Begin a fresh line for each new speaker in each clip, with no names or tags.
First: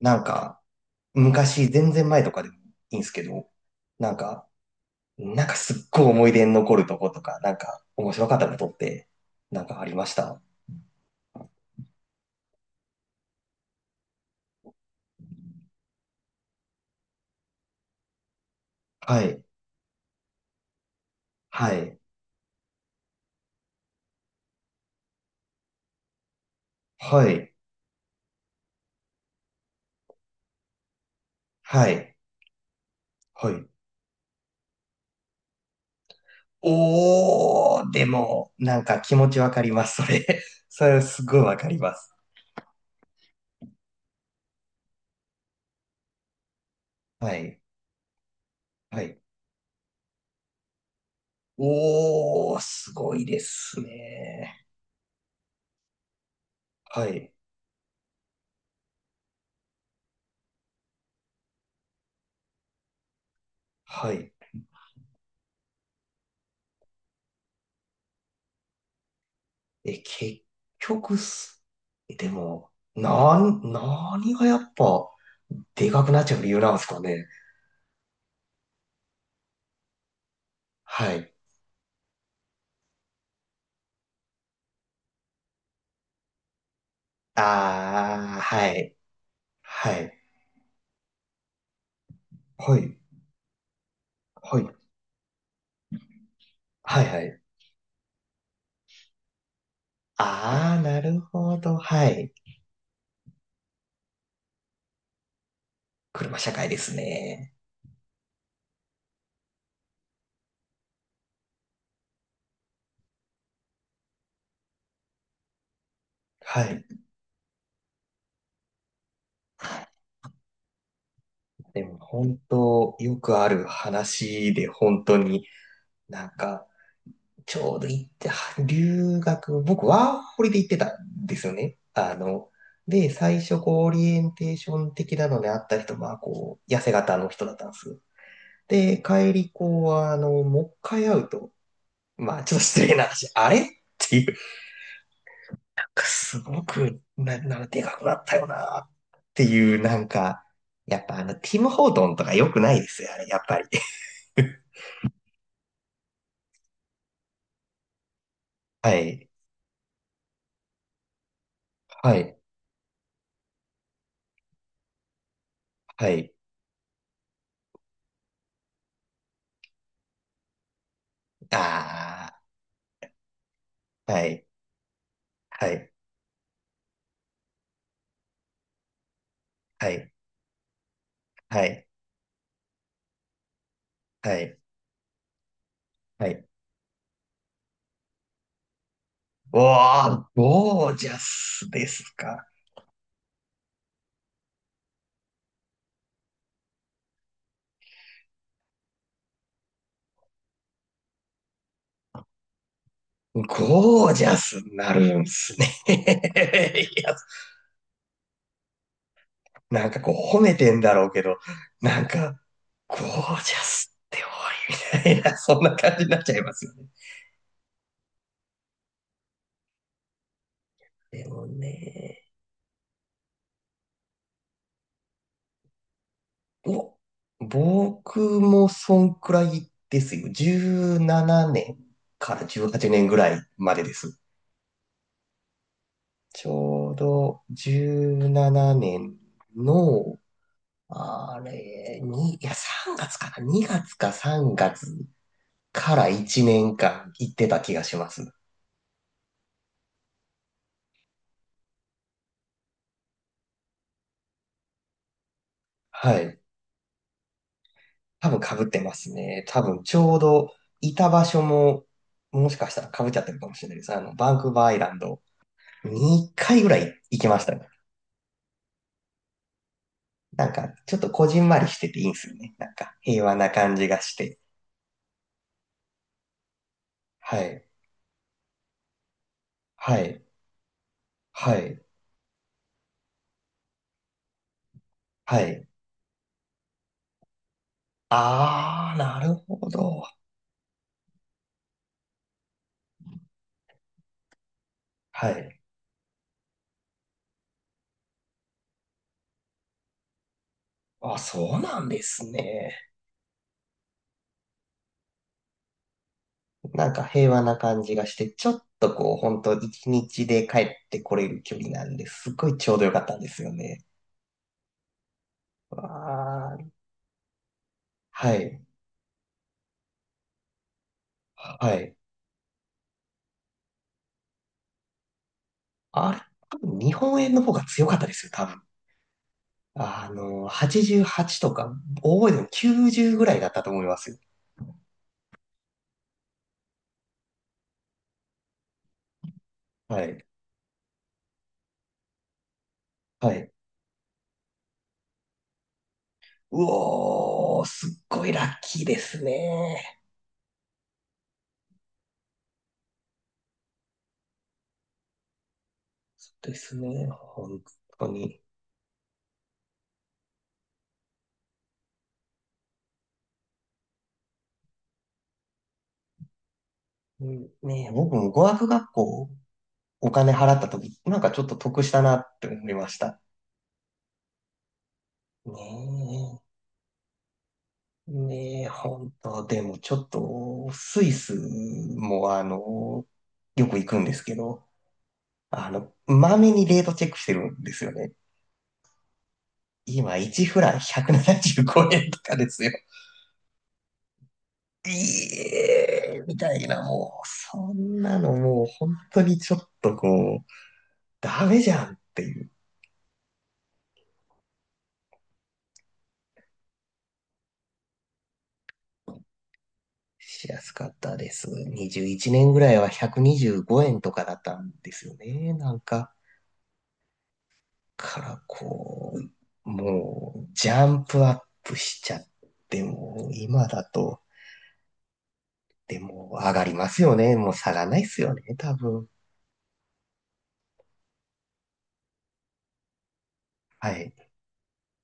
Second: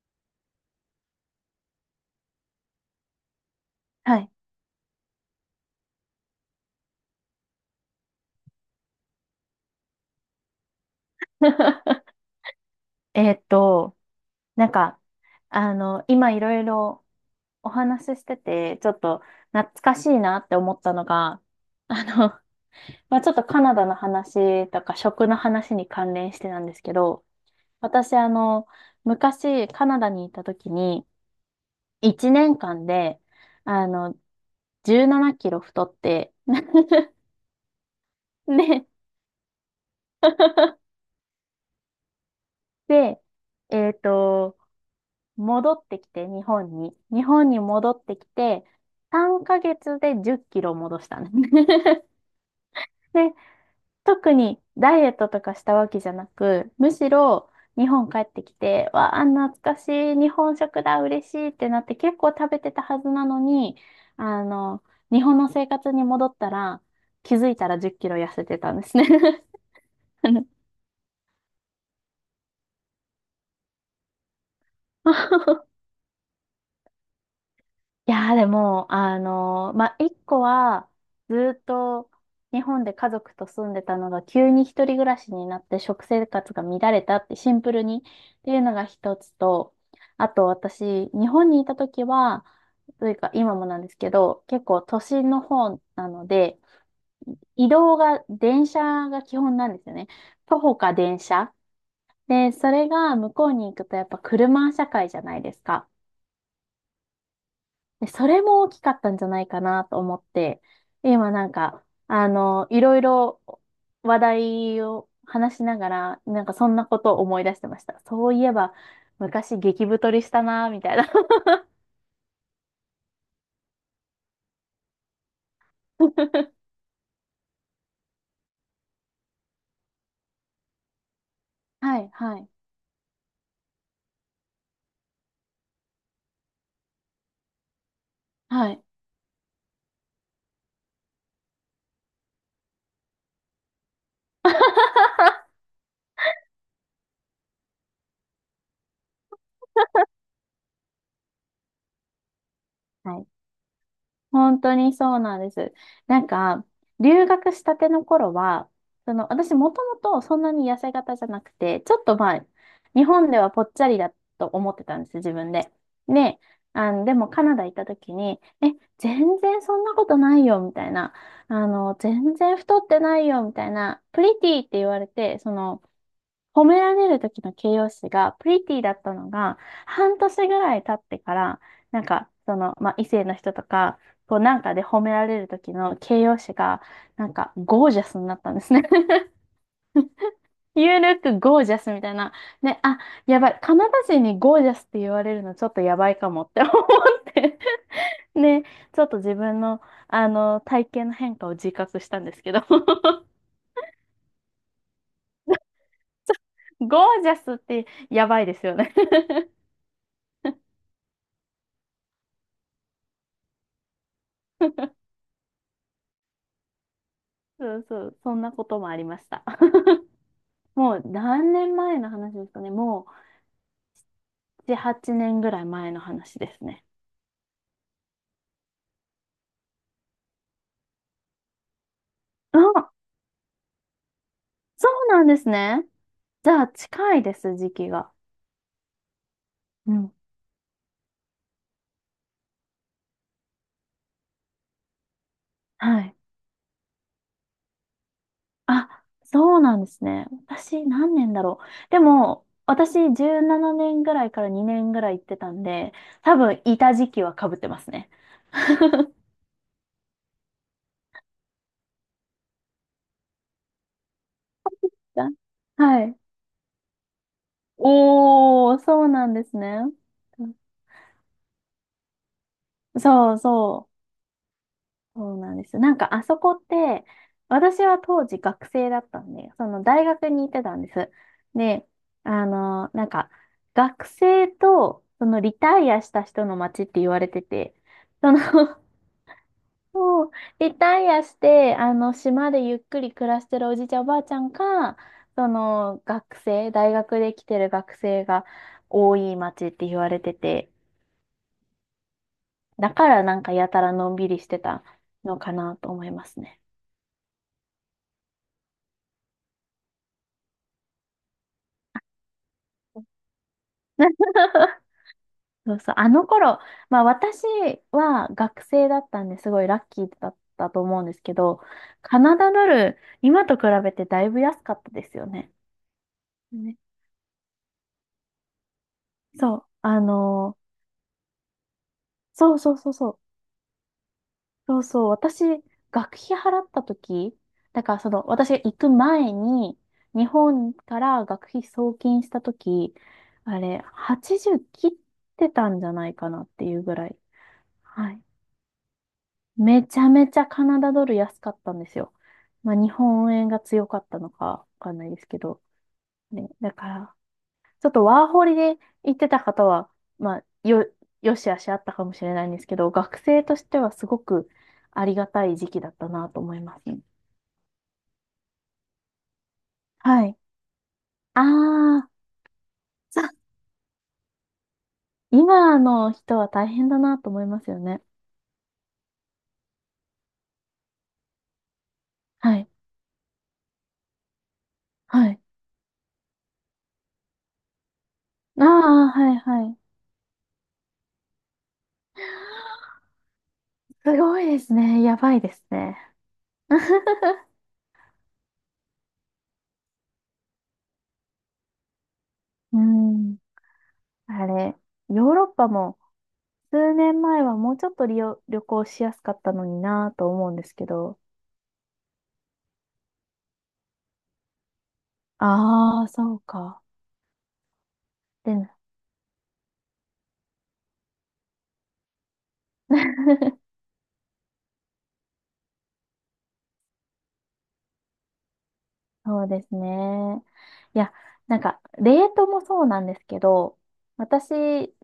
なんか、昔、全然前とかでもいいんですけど、なん
はい。
か、なんかすっごい思い出に残るとことか、なんか面白かったことって、なんかありました？
えーっと、なんか、今いろいろお話ししてて、ちょっと
はい、
懐かしいなって思ったのが、
はい、
あの、まあ、ちょっとカナダの話とか食の話に関連してなんですけど、
はい、
私、昔カナダにいた時に、
はい、
1年間で、
はい。
あの、17キロ太って、
おー、でも、なん
で、
か気持ちわかります、それ。それ すごいわかります。
で、えーっと、戻ってきて、日本に。日
は
本に
い、
戻ってきて、
はい。
3ヶ月で10キロ戻したね。
おー、すごい
で、
です
特に
ね。
ダイエットとかしたわけじゃなく、む
は
し
い、
ろ日本帰ってきて、わあ、懐かしい、日本食だ、嬉しいってなって結構食べてたはずなのに、
はい。
あの、日本の生活に戻ったら、気づいたら10キロ痩せてたんですね。
え、
あ
結
の
局す、でも、何がやっぱ、でかくなっちゃう理由なんですかね。
いやーでも、まあ、一個は、
はい。
ずーっと日本で家族と住んでたのが、急に一人暮らしになって食生活が乱れたってシンプルに
ああ、
っていう
は
のが
い。
一つと、
はい。
あと私、日本にいた時は、
はい。
というか今もなんですけど、
は
結
い。
構都心の方なので、
はい、はい。
移動が電車が基本なんですよね。徒歩
ああ、
か
なる
電車。
ほど。はい。
で、それが向こうに行くとやっぱ車社会じゃないですか。
車社会ですね。
で、それも大きかったんじゃないかなと思って、今なんか、いろいろ話題を話しながら、なんか
は
そんな
い。
ことを思い出してました。そういえば、昔激太りしたな、みたいな。
でも、本当よくある話で、本当になんか、ちょうど行って、は留学、僕、ワーホリで行ってたんですよね。
はい、
あ
はい、
の、で、最初、こう、オリエンテーション的なのであった人まあこう、痩せ型の人だったんです。
はい。
で、帰り、こう、あの、もう一回会うと、まあ、ちょっと失礼な話、あれっていう、なんかすごく、なんかでかくなったよな、っていう、なんか、やっぱあの、ティム・ホートンとか良くないですよ、
は
あれ、
い。
やっぱり。
本 当にそうなんです。なんか、留学したての頃は、
は
その、
い、
私もともとそんなに痩せ型じゃなくて、ちょっ
は
とま
い、
あ、日本ではぽっちゃりだと思ってたんです、自分で。
はい、
で、でもカナダ行った時に、え、全然そんなことないよ、みたいな。全
あ
然太ってないよ、みたいな。
あ、
プ
は
リ
い、
ティって言われて、そ
は
の、
い、
褒められる時の形容詞がプリティだったのが、
はい、
半年ぐらい経ってから、
はい。
なんか、その、まあ、異性の人とか、こ
は
う
い。
なんかで褒められる時の形
は
容
い。
詞が、なんか、ゴージャスになったんですね。
おー、ゴー
You
ジャ
look
スで
gorgeous み
す
たいな。
か。
ね、あ、やばい。カナダ人にゴージャスって言われるのちょっとやばいかもって思って。ね、ちょっと自分の、体型の変化を自覚したんですけど。
ゴージャスになるんすね。いや、
ゴージャスってやばいですよね。
なんかこう褒めてんだろうけど、なんか、ゴージャスって多いみたいな、そんな感じになっちゃいますよね。
そうそう、そんなこともありました。もう
でも
何年前の
ね、
話ですかね。もう7、8年ぐらい前の話ですね。
お、僕もそんくらいですよ。17年から18
あ、
年ぐらいまでです。
そうなんですね。
ち
じゃあ
ょう
近いで
ど
す、時期
17
が。
年
うん。
のあれ、に、いや、3月かな？ 2 月か3月か
は
ら
い。
1年間行ってた気がします。
あ、そうなんですね。私何年だろう。でも、私17年ぐらいから2年ぐらい行ってたんで、
は
多
い。
分いた時期は被ってますね。
多分被ってます ね。多分ちょうどいた場所も、もしかしたら被っちゃってるかもしれないです。あの、バンクーバーアイランド
だはい。
2回ぐらい行きましたね。
おー、そうなんですね。
なんか、ちょっとこじんまりしてていいんですよね。なんか、平
そ
和
う
な感じ
そう。
がして。
そうなんです。なんかあそこって、
はい。
私は当時学生だったんで、その
は
大
い。
学に行ってたんです。
はい。
で、なんか学生とそ
は
のリ
い。
タイアした人の街って言われてて、その
あー、なるほど。
そうリタイアして、島でゆっくり暮らしてるおじいちゃんおばあちゃんか、
は
そ
い。
の学生、大学で来てる学生が多い街って言われてて、
あ、そうなんですね。
だからなんかやたらのんびりしてたのかなと思いますね。
なんか平和な感じがして、ちょっとこう、本当一日で帰ってこれる距離なんで、すっごいちょうどよかったんですよね。
そ
わ
うそう、あの頃、
ー。
まあ私は
はい。
学生だったんですごいラッキーだったと思うんですけど、
はい。
カナダドル、今と比べてだいぶ安かったですよね。
あれ、多
ね。
分日本円の方が強かったですよ、多分。
そう、
あの、88とか、覚えても
そうそうそうそ
90
う、
ぐらいだったと思いますよ。
そうそう、私、学費払った時、だからその、私が行く前に、
はい。
日本から学費送金した時、
はい。
あれ、80切ってたんじゃないかなっ
う
ていうぐらい。
おー、すっ
はい。
ごいラッキーです
め
ね。
ちゃめちゃカナダドル安かったんですよ。まあ、日本円が強かったのかわかんないですけど。
そう
ね、
で
だ
す
か
ね、
ら、
本
ちょっと
当
ワー
に。
ホリで行ってた方は、まあ、よしあしあったかもしれないんですけど、学生としてはすごくありがたい時期だったなと思いますね。
うんねえ、僕も語学学校お
は
金
い。
払った時、なんかち
あ
ょっと得した
あ、
なって思いました。
さ
ね
今の人は大変だなと思いますよね。
え、ねえ、本当でもちょっと、スイスもあ
はい。
の、よく行くんですけど、
はい。
あの、まめにレートチェックしてるんですよね。
ああ、はい、はい。
今、1フラン175円とかですよ。
すごいです
い
ね。やばいですね。
え、みたいな、もう、そんなのもう、本当にちょっとこう、ダメじゃんっていう。
うん。あれ、ヨーロッパも数年前はもうちょっと旅行しやすかったのになぁと
し
思うん
や
で
す
すけ
かった
ど。
です。21年ぐらいは125円とかだったんですよね。なん
ああ、
か、
そうか。
から
で、
こう、もう、ジャンプアップしちゃってもう、今 だと、でも、上がりますよね。もう下がらないっすよね、多分。
そうですね。いや、なんか、レートもそうなんですけど、
はい。
私、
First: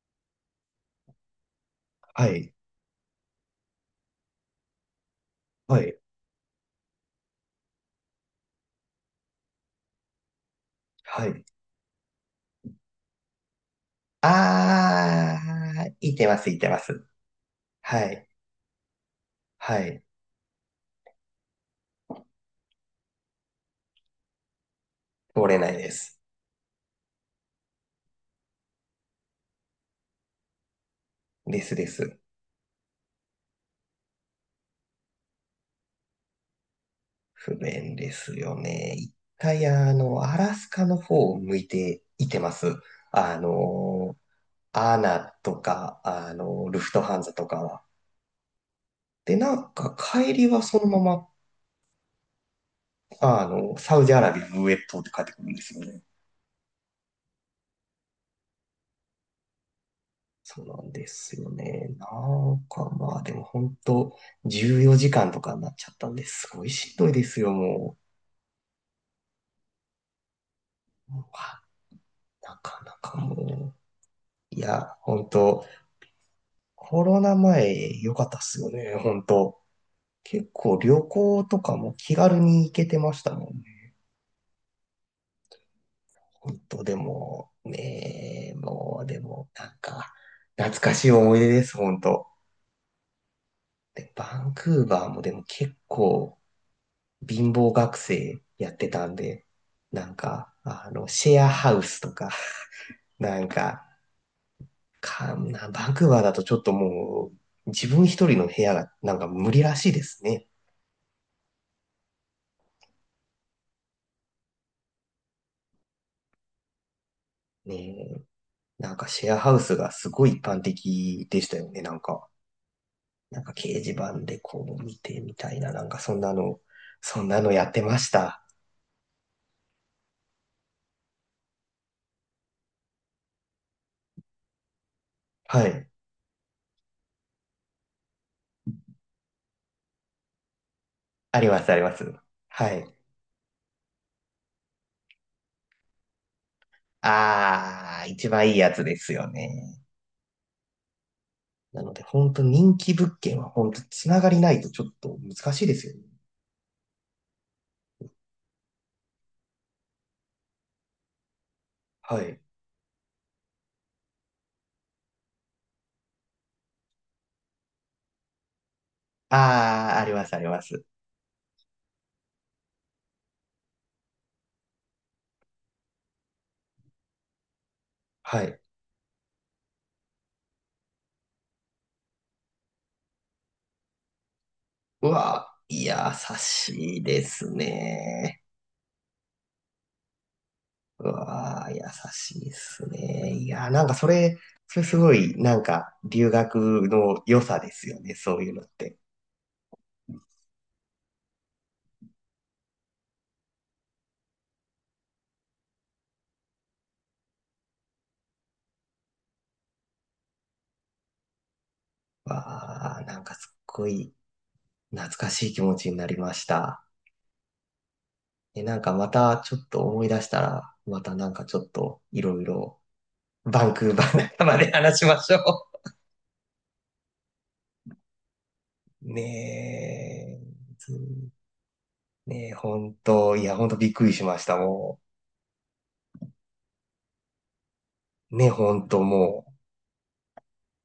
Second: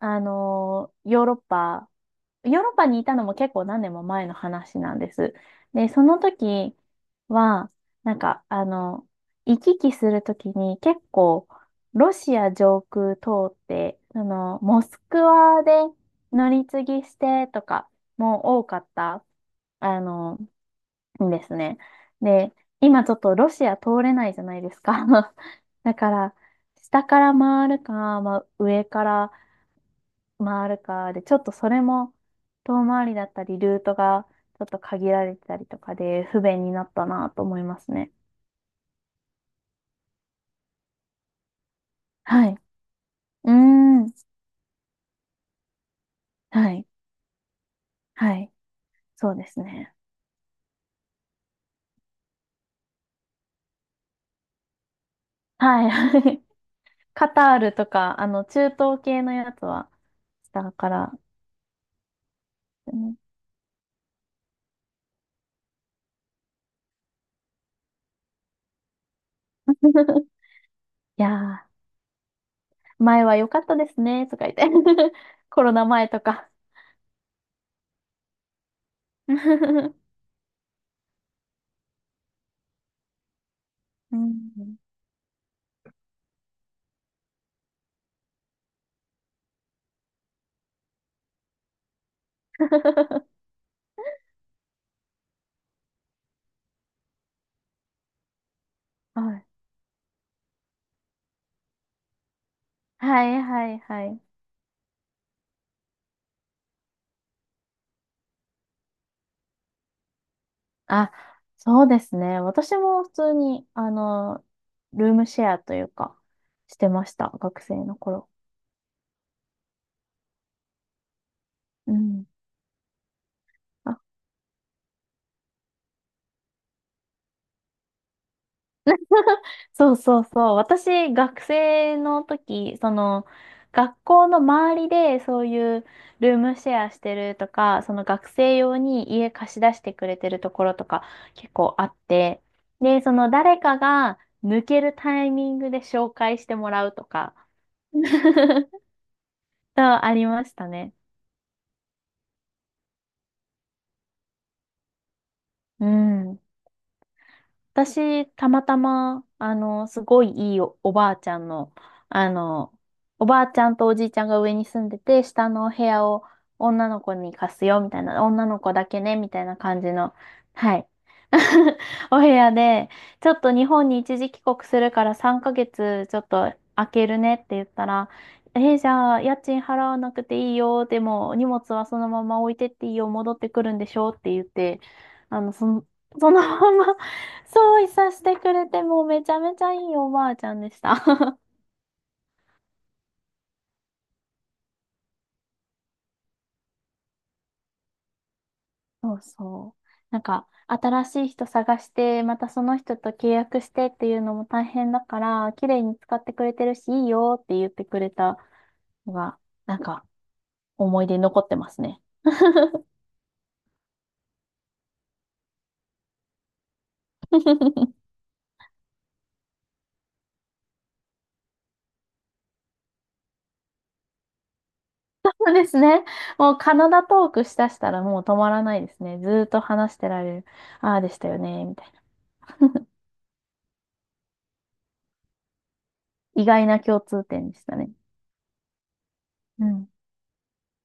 あのーヨーロッパ
は
ヨ
い。
ーロッパにいたのも結構何年も前の話なんです。
は
で、
い。
その時は、なんか、行き来する時に結
はい。
構、ロシア上空通って、モスクワで
あー、いてます、
乗
い
り
てま
継ぎ
す。
してとか
はい。
も多かった、
は
あ
い。
の、んですね。で、今ちょっとロシア通れないじゃないですか。
通れないで
だか
す。
ら、下から回るか、まあ、上から回るかで、ちょっと
で
そ
す
れ
で
も
す。
遠回りだったり、ルートがちょっと限られてたりとかで不便になったなと
不
思います
便で
ね。
すよね。一回、あの、アラスカの方を向いていて
は
ま
い。
す。あ
うーん。
の、アナとか、あの、
は
ル
い。
フトハンザとかは。
はい。そ
で、
うで
な
す
ん
ね。
か帰りはそのまま、あの、サウジアラビアの上通って帰ってくるんですよ
は
ね。
い。カタールとか、中東系のやつはし
そう
た
な
か
んで
ら。
すよね。なんか
うん
まあ、でも本当14時間とかになっちゃったんですごいしんどいですよ、も う。う
い
わ
や
なかな
ー、
か
前
も
は良かっ
う。
たですね、とか言っ
い
て。
や、本
コ
当
ロナ前とか。
コロナ前良かったっすよね、本当。
う
結構旅行とかも気軽に行けてましたもんね。
ん
本当でも、ねえ、もうでも、なんか、懐かしい思い出です、本当。で、バンクーバーもでも結構貧乏学生やってたん
はい。
で、なんか、あの、シェアハウスとか、
は
な
い、
ん
はい、
か、
はい。
バンクーバーだとちょっともう、自分一人の部屋がなんか無理らしいですね。
あ、そうですね。私も普通に、ルームシェアというか、してました。学
ね
生の
え
頃。
なんかシェアハウスがすごい一般的でしたよね、
う
なん
ん。
か。なんか掲示
あ、
板でこう見てみたいな、なんかそんなのやってました。
そうそうそう。私、学生の時、その、学校の周りで、そう
は
いう
い。
ルームシェアしてるとか、その学生用に家貸し出してくれてるところとか、
あり
結
ます、あ
構
り
あ
ま
っ
す。
て、
はい。
で、その誰かが抜けるタイミングで紹介してもらうとか、
あ
そ
あ、一番いいや
う
つですよね。
ありましたね。
なので、本当人気物件は本当つながりないとちょっと難しいです
う
よね。
ん。私、たまたま、すごいいいおばあちゃんの、
は
あ
い。
の、おばあちゃんとおじいちゃんが上に住んでて、下のお部屋を女の子に貸すよ、みたいな、女の子だけね、みたいな感じ
ああ、あり
の、
ます、ありま
は
す。
い。お部屋で、ちょっと日本に一時帰国するから3ヶ月ちょっと空けるねって言ったら、
はい。
えーじゃあ家賃払わなくていいよ、でも荷物はそのまま置いてっていいよ、戻ってくるんでしょって言って、
う
あ
わ
の、そ
ー、
の、
いや
そ
ー、優
のまま
しいです
そう、いさして
ね。
くれて、もうめちゃめちゃいいおばあちゃんでした。
う わー、優しいっすね。いやー、なんかそれすごい、なんか留学の良さですよね、そういうのって。
そうそう。なんか、新しい人探して、またその人と契約してっていうのも大変だから、綺麗に使ってくれてるし、いいよって言ってくれたのが、なんか、思い出に残ってますね。
わー、なんかすっごい懐かしい気持ちになりました。え、なんかまたちょっと思い出したら、またなんかちょっといろいろバンクーバー仲間で話しま
そ
しょ
うですね。もうカナダトークしだしたらもう止まらないです
う。
ね。ずーっと話してられ
ねえ、
る。ああでしたよね、みたいな。
ねえ、ほんと、いや、ほんとびっくりしました、も
意外な共通点でしたね。
う。ねほんともう。
うん